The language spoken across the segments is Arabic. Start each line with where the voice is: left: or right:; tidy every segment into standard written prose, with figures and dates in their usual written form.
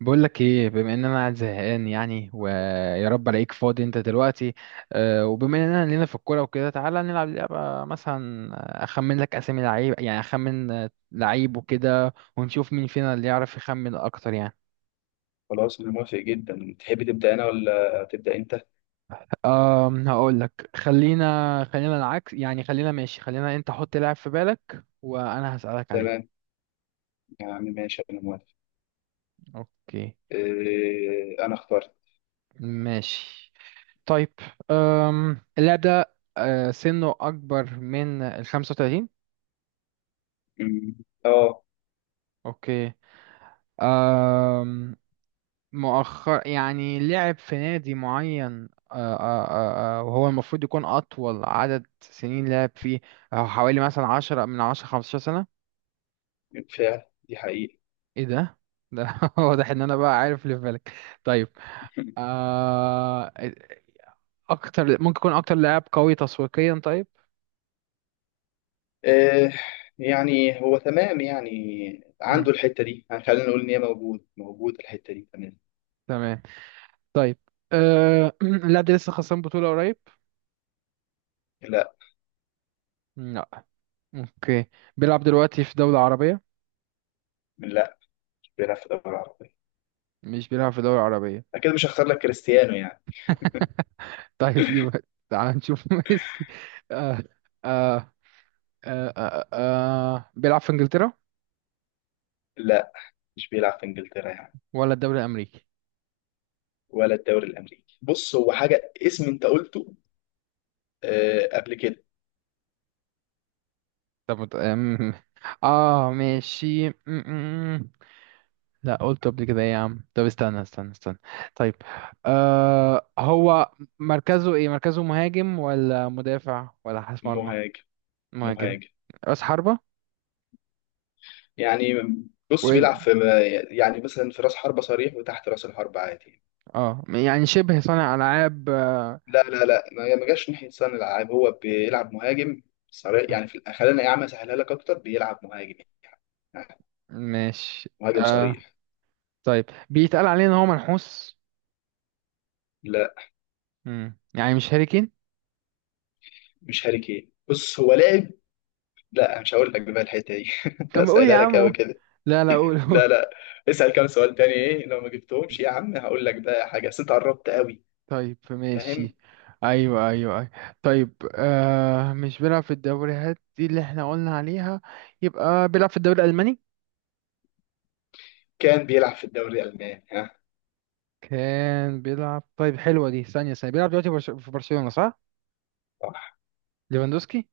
right: بقول لك ايه، بما ان انا قاعد زهقان يعني ويا رب الاقيك فاضي انت دلوقتي. وبما اننا لينا في الكوره وكده تعالى نلعب لعبه مثلا. اخمن لك اسامي لعيب، يعني اخمن لعيب وكده ونشوف مين فينا اللي يعرف يخمن اكتر يعني.
left: خلاص أنا موافق جدا. تحب تبدأ أنا ولا تبدأ أنت؟
right: هقول لك خلينا العكس، يعني خلينا ماشي خلينا انت حط لاعب في بالك وانا هسألك
left: تمام.
right: عليه.
left: يا عم ماشي أنا موافق.
right: اوكي.
left: إيه أنا اخترت.
right: ماشي. طيب. اللاعب ده سنه اكبر من ال 35.
left: أمم، آه.
right: اوكي. آم، مؤخر يعني لعب في نادي معين، وهو المفروض يكون أطول عدد سنين لعب فيه. حوالي مثلا 10 من 10 15 سنة.
left: بالفعل دي حقيقة.
right: ايه ده؟ ده واضح ان انا بقى عارف اللي في بالك. طيب. آه، اكتر، ممكن يكون اكتر لاعب قوي تسويقيا. طيب.
left: إيه يعني، هو تمام يعني.
right: مم.
left: عنده الحتة دي، يعني خلينا نقول إن هي موجود الحتة دي، تمام.
right: تمام. طيب. اللاعب ده لسه خسران بطولة قريب؟
left: لا
right: لا. اوكي. بيلعب دلوقتي في دولة عربية؟
left: لا، مش بيلعب في الدوري العربي،
right: مش بيلعب في دولة عربية.
left: أكيد مش هختار لك كريستيانو يعني.
right: طيب يبقى تعال نشوف ميسي. آه آه بيلعب في انجلترا
left: لا مش بيلعب في إنجلترا يعني،
right: ولا الدوري الامريكي؟
left: ولا الدوري الأمريكي. بص هو حاجة اسم أنت قلته قبل كده.
right: طب اه ماشي. م- م- م. لا، قلت قبل كده إيه يا عم؟ طب استنى استنى استنى. طيب. هو مركزه ايه؟ مركزه مهاجم ولا مدافع ولا حارس مرمى؟
left: مهاجم،
right: مهاجم
left: مهاجم
right: راس حربة
left: يعني. بص
right: وينج؟
left: بيلعب في، يعني مثلا في راس حربة صريح وتحت راس الحربة عادي.
right: اه، يعني شبه صانع العاب.
left: لا لا لا، ما جاش ناحية صانع الألعاب، هو بيلعب مهاجم صريح
right: م-
left: يعني في خلينا يا عم أسهلها لك أكتر، بيلعب مهاجم يعني،
right: ماشي.
left: مهاجم
right: آه
left: صريح.
right: طيب، بيتقال عليه ان هو منحوس؟
left: لا
right: يعني مش هاري كين؟
left: مش هاري كين، بص هو لاعب. لا مش هقول لك بقى الحتة دي،
right: طب ما قول يا
left: أسهلها لك أوي
right: عم.
left: كده.
right: لا لا قول قول.
left: لا لا، اسأل كام سؤال تاني، إيه لو ما جبتهمش يا عم هقول لك بقى حاجة، بس أنت قربت أوي،
right: طيب
left: فاهم.
right: ماشي. ايوه ايوه ايوه. طيب. مش بيلعب في الدوريات دي اللي احنا قلنا عليها، يبقى بيلعب في الدوري الالماني؟
left: كان بيلعب في الدوري الألماني، ها.
right: كان بيلعب؟ طيب حلوه دي. ثانيه ثانيه. بيلعب دلوقتي في برشلونه صح؟
left: صح،
right: ليفاندوسكي.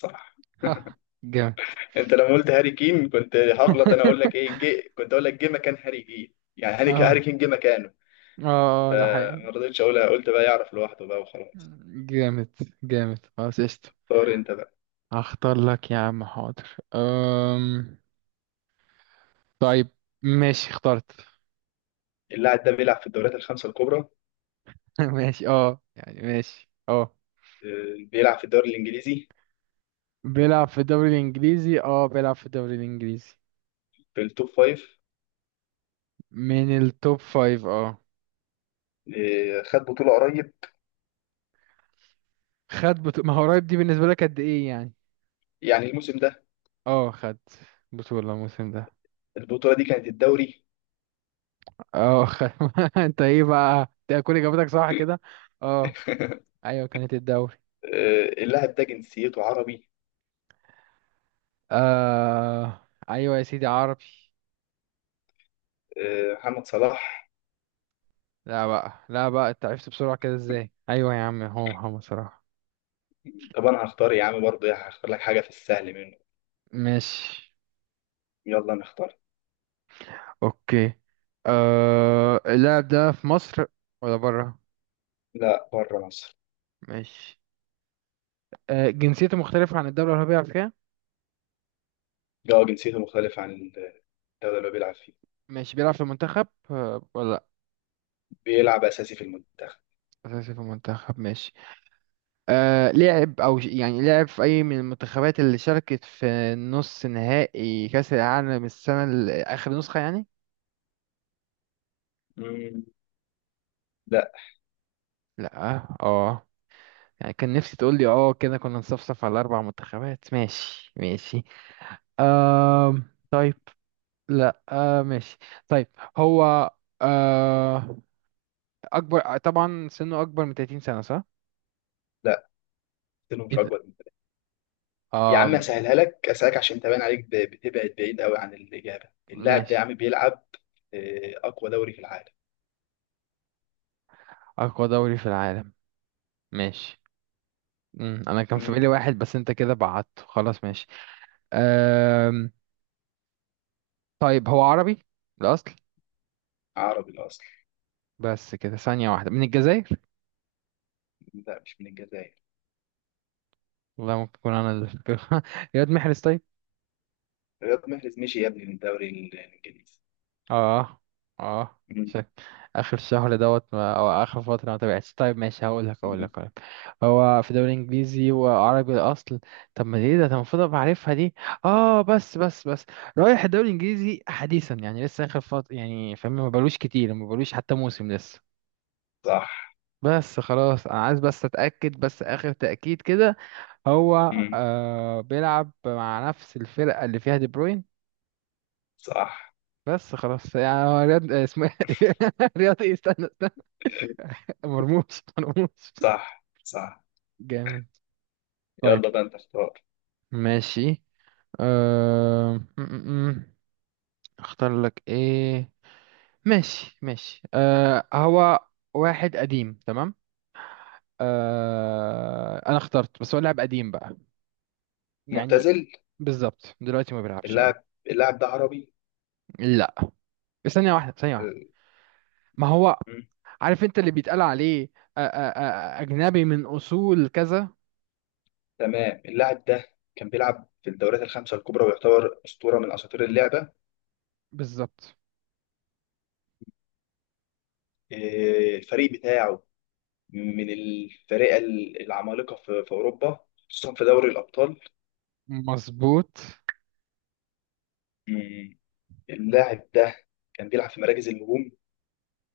left: صح.
right: ها، جامد.
left: انت لما قلت هاري كين كنت هغلط، انا اقول لك ايه، جي كنت اقول لك جه مكان هاري كين، يعني هاري كين هاري
right: اه.
left: كين جه مكانه،
right: اه ده حقيقي.
left: فما رضيتش اقولها، قلت بقى يعرف لوحده بقى وخلاص.
right: جامد. جامد. خلاص قشطة.
left: اختار انت بقى.
right: هختار لك يا عم، حاضر. طيب ماشي اخترت.
left: اللاعب ده بيلعب في الدوريات الخمسه الكبرى.
right: ماشي. اه يعني ماشي. اه،
left: بيلعب في الدوري الانجليزي،
right: بيلعب في الدوري الانجليزي. اه بيلعب في الدوري الانجليزي.
left: في التوب فايف.
right: من التوب فايف. اه
left: خد بطوله قريب،
right: خد بطولة. ما هو قريب دي بالنسبة لك قد ايه يعني؟
left: يعني الموسم ده.
right: اه خد بطولة الموسم ده.
left: البطوله دي كانت الدوري.
right: اه خد. انت ايه بقى؟ انت كل اجابتك صح كده. اه. ايوه كانت الدوري.
left: اللاعب ده جنسيته عربي.
right: ايوه يا سيدي عربي.
left: محمد صلاح.
right: لا بقى لا بقى انت عرفت بسرعة كده ازاي؟ ايوه يا عم هو محمد صلاح.
left: طب انا هختار يا عم برضه يعني، هختار لك حاجه في السهل منه.
right: ماشي.
left: يلا نختار.
right: اوكي. اللاعب ده في مصر ولا بره؟
left: لا بره مصر.
right: ماشي. جنسيته مختلفة عن الدولة اللي هو بيلعب فيها.
left: اه جنسيته مختلف عن الدولة اللي هو بيلعب فيها.
right: ماشي. بيلعب في المنتخب ولا لا؟
left: بيلعب أساسي في المنتخب.
right: أساسي في المنتخب. ماشي. لعب، أو يعني لعب في أي من المنتخبات اللي شاركت في نص نهائي كأس العالم السنة آخر نسخة يعني؟
left: مم. لا.
right: لا. اه، يعني كان نفسي تقول لي اه، كده كنا نصفصف على أربع منتخبات. ماشي ماشي. آه طيب. لا. ماشي. طيب. هو آه أكبر، طبعا سنه أكبر من 30 سنة صح؟
left: لا، سنه
right: إيه
left: مش
right: ده؟
left: أكبر من كده. يا عم
right: آه
left: أسهلها لك، أسألك عشان تبان عليك بتبعد بعيد قوي عن الإجابة. اللاعب ده يا
right: ماشي.
left: عم بيلعب في أقوى دوري في العالم.
right: أقوى دوري في العالم. ماشي. مم. أنا كان في
left: مم.
right: بالي واحد بس أنت كده بعدته خلاص. ماشي. آه طيب، هو عربي الأصل.
left: عربي الأصل.
right: بس كده. ثانية واحدة. من الجزائر؟
left: لا مش من الجزائر.
right: والله ممكن يكون. يا واد محرز طيب.
left: رياض محرز، مشي يا ابني، من الدوري الإنجليزي.
right: اه. اه
left: مم.
right: شك. اخر شهر دوت ما او اخر فتره ما تابعتش. طيب ماشي. هقول لك هقول
left: مم.
right: لك هقول لك، هو في دوري انجليزي وعربي الاصل. طب ما ليه ده؟ انا المفروض ابقى عارفها دي. اه بس بس بس، رايح الدوري الانجليزي حديثا، يعني لسه اخر فتره يعني، فاهم؟ ما بلوش كتير، ما بلوش حتى موسم لسه.
left: صح.
right: بس خلاص، انا عايز بس اتاكد، بس اخر تاكيد كده. هو
left: مم.
right: بيلعب مع نفس الفرقه اللي فيها دي بروين؟
left: صح،
right: بس خلاص. يعني هو رياض اسمه إيه؟ رياض إيه؟ استنى. مرموش. مرموش.
left: صح، صح.
right: جامد. طيب
left: يلا بقى أنت اختار.
right: ماشي. أه... م- م- م. اختار لك ايه؟ ماشي ماشي. هو واحد قديم، تمام. انا اخترت بس هو لاعب قديم بقى، يعني
left: معتزل.
right: بالظبط دلوقتي ما بيلعبش. اه.
left: اللاعب ده عربي.
right: لا. ثانية واحدة ثانية واحدة. ما هو، عارف انت اللي بيتقال عليه اجنبي من اصول كذا.
left: تمام. اللاعب ده كان بيلعب في الدوريات الخمسة الكبرى، ويعتبر أسطورة من أساطير اللعبة.
right: بالظبط.
left: إيه، الفريق بتاعه من الفرق العمالقة في أوروبا، خصوصا في دوري الأبطال.
right: مظبوط.
left: مم. اللاعب ده كان بيلعب في مراكز الهجوم.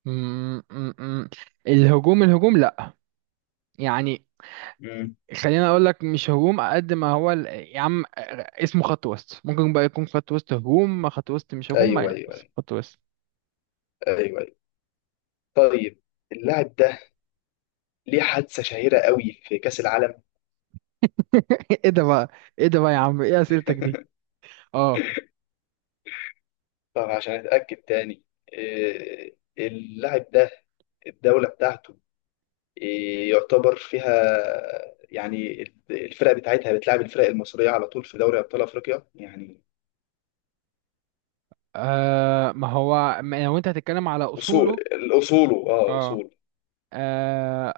right: م- م- م. الهجوم الهجوم لا، يعني
left: مم.
right: خلينا اقول لك مش هجوم قد ما هو يا عم اسمه خط وسط، ممكن بقى يكون خط وسط هجوم، خط وسط مش هجوم ما
left: أيوه
right: يعني،
left: أيوه
right: بس
left: أيوه
right: خط وسط.
left: أيوه. طيب. اللاعب ده ليه حادثة شهيرة قوي في كأس العالم.
right: ايه ده بقى؟ ايه ده بقى يا عم؟ ايه اسئلتك دي؟ اه.
left: طب عشان أتأكد تاني، إيه، اللاعب ده الدولة بتاعته يعتبر فيها، يعني الفرق بتاعتها بتلعب، الفرق المصرية على طول في دوري أبطال أفريقيا يعني.
right: ما هو، ما لو انت هتتكلم على
left: أصول،
right: اصوله؟
left: أصوله أه
right: اه.
left: أصول
right: آه،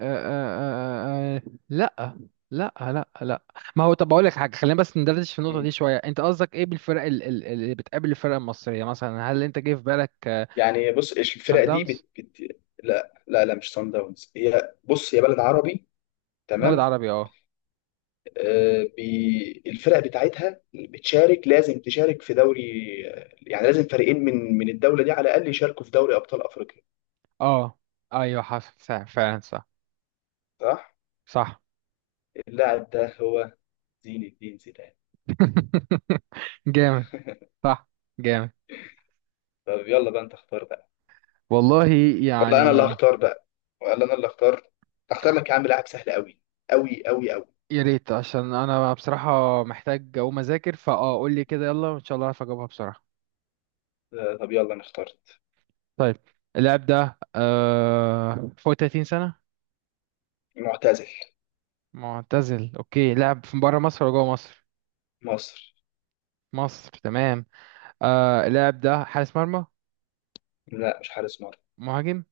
right: آه، آه، آه، آه، لا لا لا لا. ما هو، طب اقول لك حاجه، خلينا بس ندردش في النقطه
left: مم.
right: دي شويه. انت قصدك ايه بالفرق اللي بتقابل الفرق المصريه مثلا؟ هل انت جه في بالك
left: يعني بص، إيش
right: سان
left: الفرق دي
right: داونز؟
left: لا لا لا مش صن داونز. هي بص، هي بلد عربي،
right: بلد
left: تمام.
right: عربي، اه.
left: آه الفرق بتاعتها بتشارك، لازم تشارك في دوري، يعني لازم فريقين من الدولة دي على الأقل يشاركوا في دوري أبطال أفريقيا،
right: اه ايوه حصل، صح فعلا. صح.
left: صح؟
right: صح.
left: اللاعب ده هو زين الدين زيدان.
right: جامد. صح. جامد.
left: طب يلا بقى أنت اختار بقى.
right: والله
left: والله انا اللي
right: يعني
left: هختار بقى، ولا انا اللي اختار. هختار لك يا عم لاعب سهل قوي، قوي، قوي، قوي.
right: يا ريت، عشان انا بصراحة محتاج اقوم اذاكر. فاه قول لي كده يلا، وان شاء الله اعرف اجاوبها بسرعة.
left: طب يلا انا اخترت.
right: طيب. اللاعب ده فوق 30 سنة؟
left: معتزل.
right: معتزل. اوكي. لاعب في بره مصر ولا جوه مصر؟
left: مصر.
right: مصر. تمام. اللاعب ده حارس مرمى؟
left: لا مش حارس مرمى.
right: مهاجم.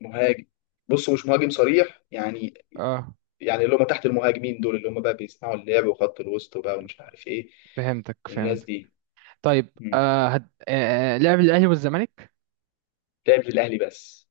left: مهاجم. بص مش مهاجم صريح يعني،
right: اه
left: يعني اللي هم تحت المهاجمين دول، اللي هم بقى بيصنعوا اللعب وخط الوسط وبقى ومش عارف ايه،
right: فهمتك
left: الناس
right: فهمتك.
left: دي.
right: طيب.
left: مم.
right: آه هد... آه آه، لعب الاهلي والزمالك؟
left: لعب للاهلي بس.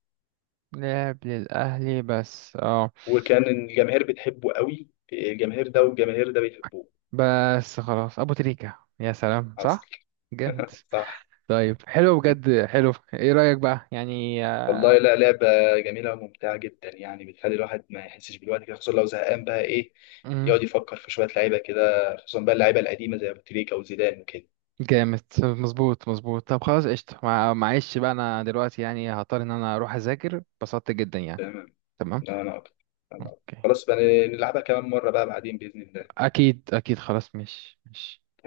right: لعب للأهلي بس. اه،
left: وكان الجماهير بتحبه قوي، الجماهير ده والجماهير ده بيحبوه.
right: بس خلاص. أبو تريكة. يا سلام.
left: حصل،
right: صح. جامد.
left: صح.
right: طيب. حلو بجد حلو. ايه رأيك بقى يعني
left: والله
right: آه،
left: لا، لعبة جميلة وممتعة جدا يعني، بتخلي الواحد ما يحسش بالوقت كده، خصوصا لو زهقان بقى، إيه،
right: مم،
left: يقعد يفكر في شوية لعيبة كده، خصوصا بقى اللعيبة القديمة زي أبو تريكة وزيدان وكده.
right: جامد مظبوط مظبوط. طب خلاص قشطة. معلش بقى، أنا دلوقتي يعني هضطر إن أنا أروح أذاكر. اتبسطت جدا يعني.
left: تمام.
right: تمام.
left: لا أنا أكتر، أنا أكتر.
right: أوكي.
left: خلاص بقى، نلعبها كمان مرة بقى بعدين بإذن الله.
right: أكيد أكيد خلاص. مش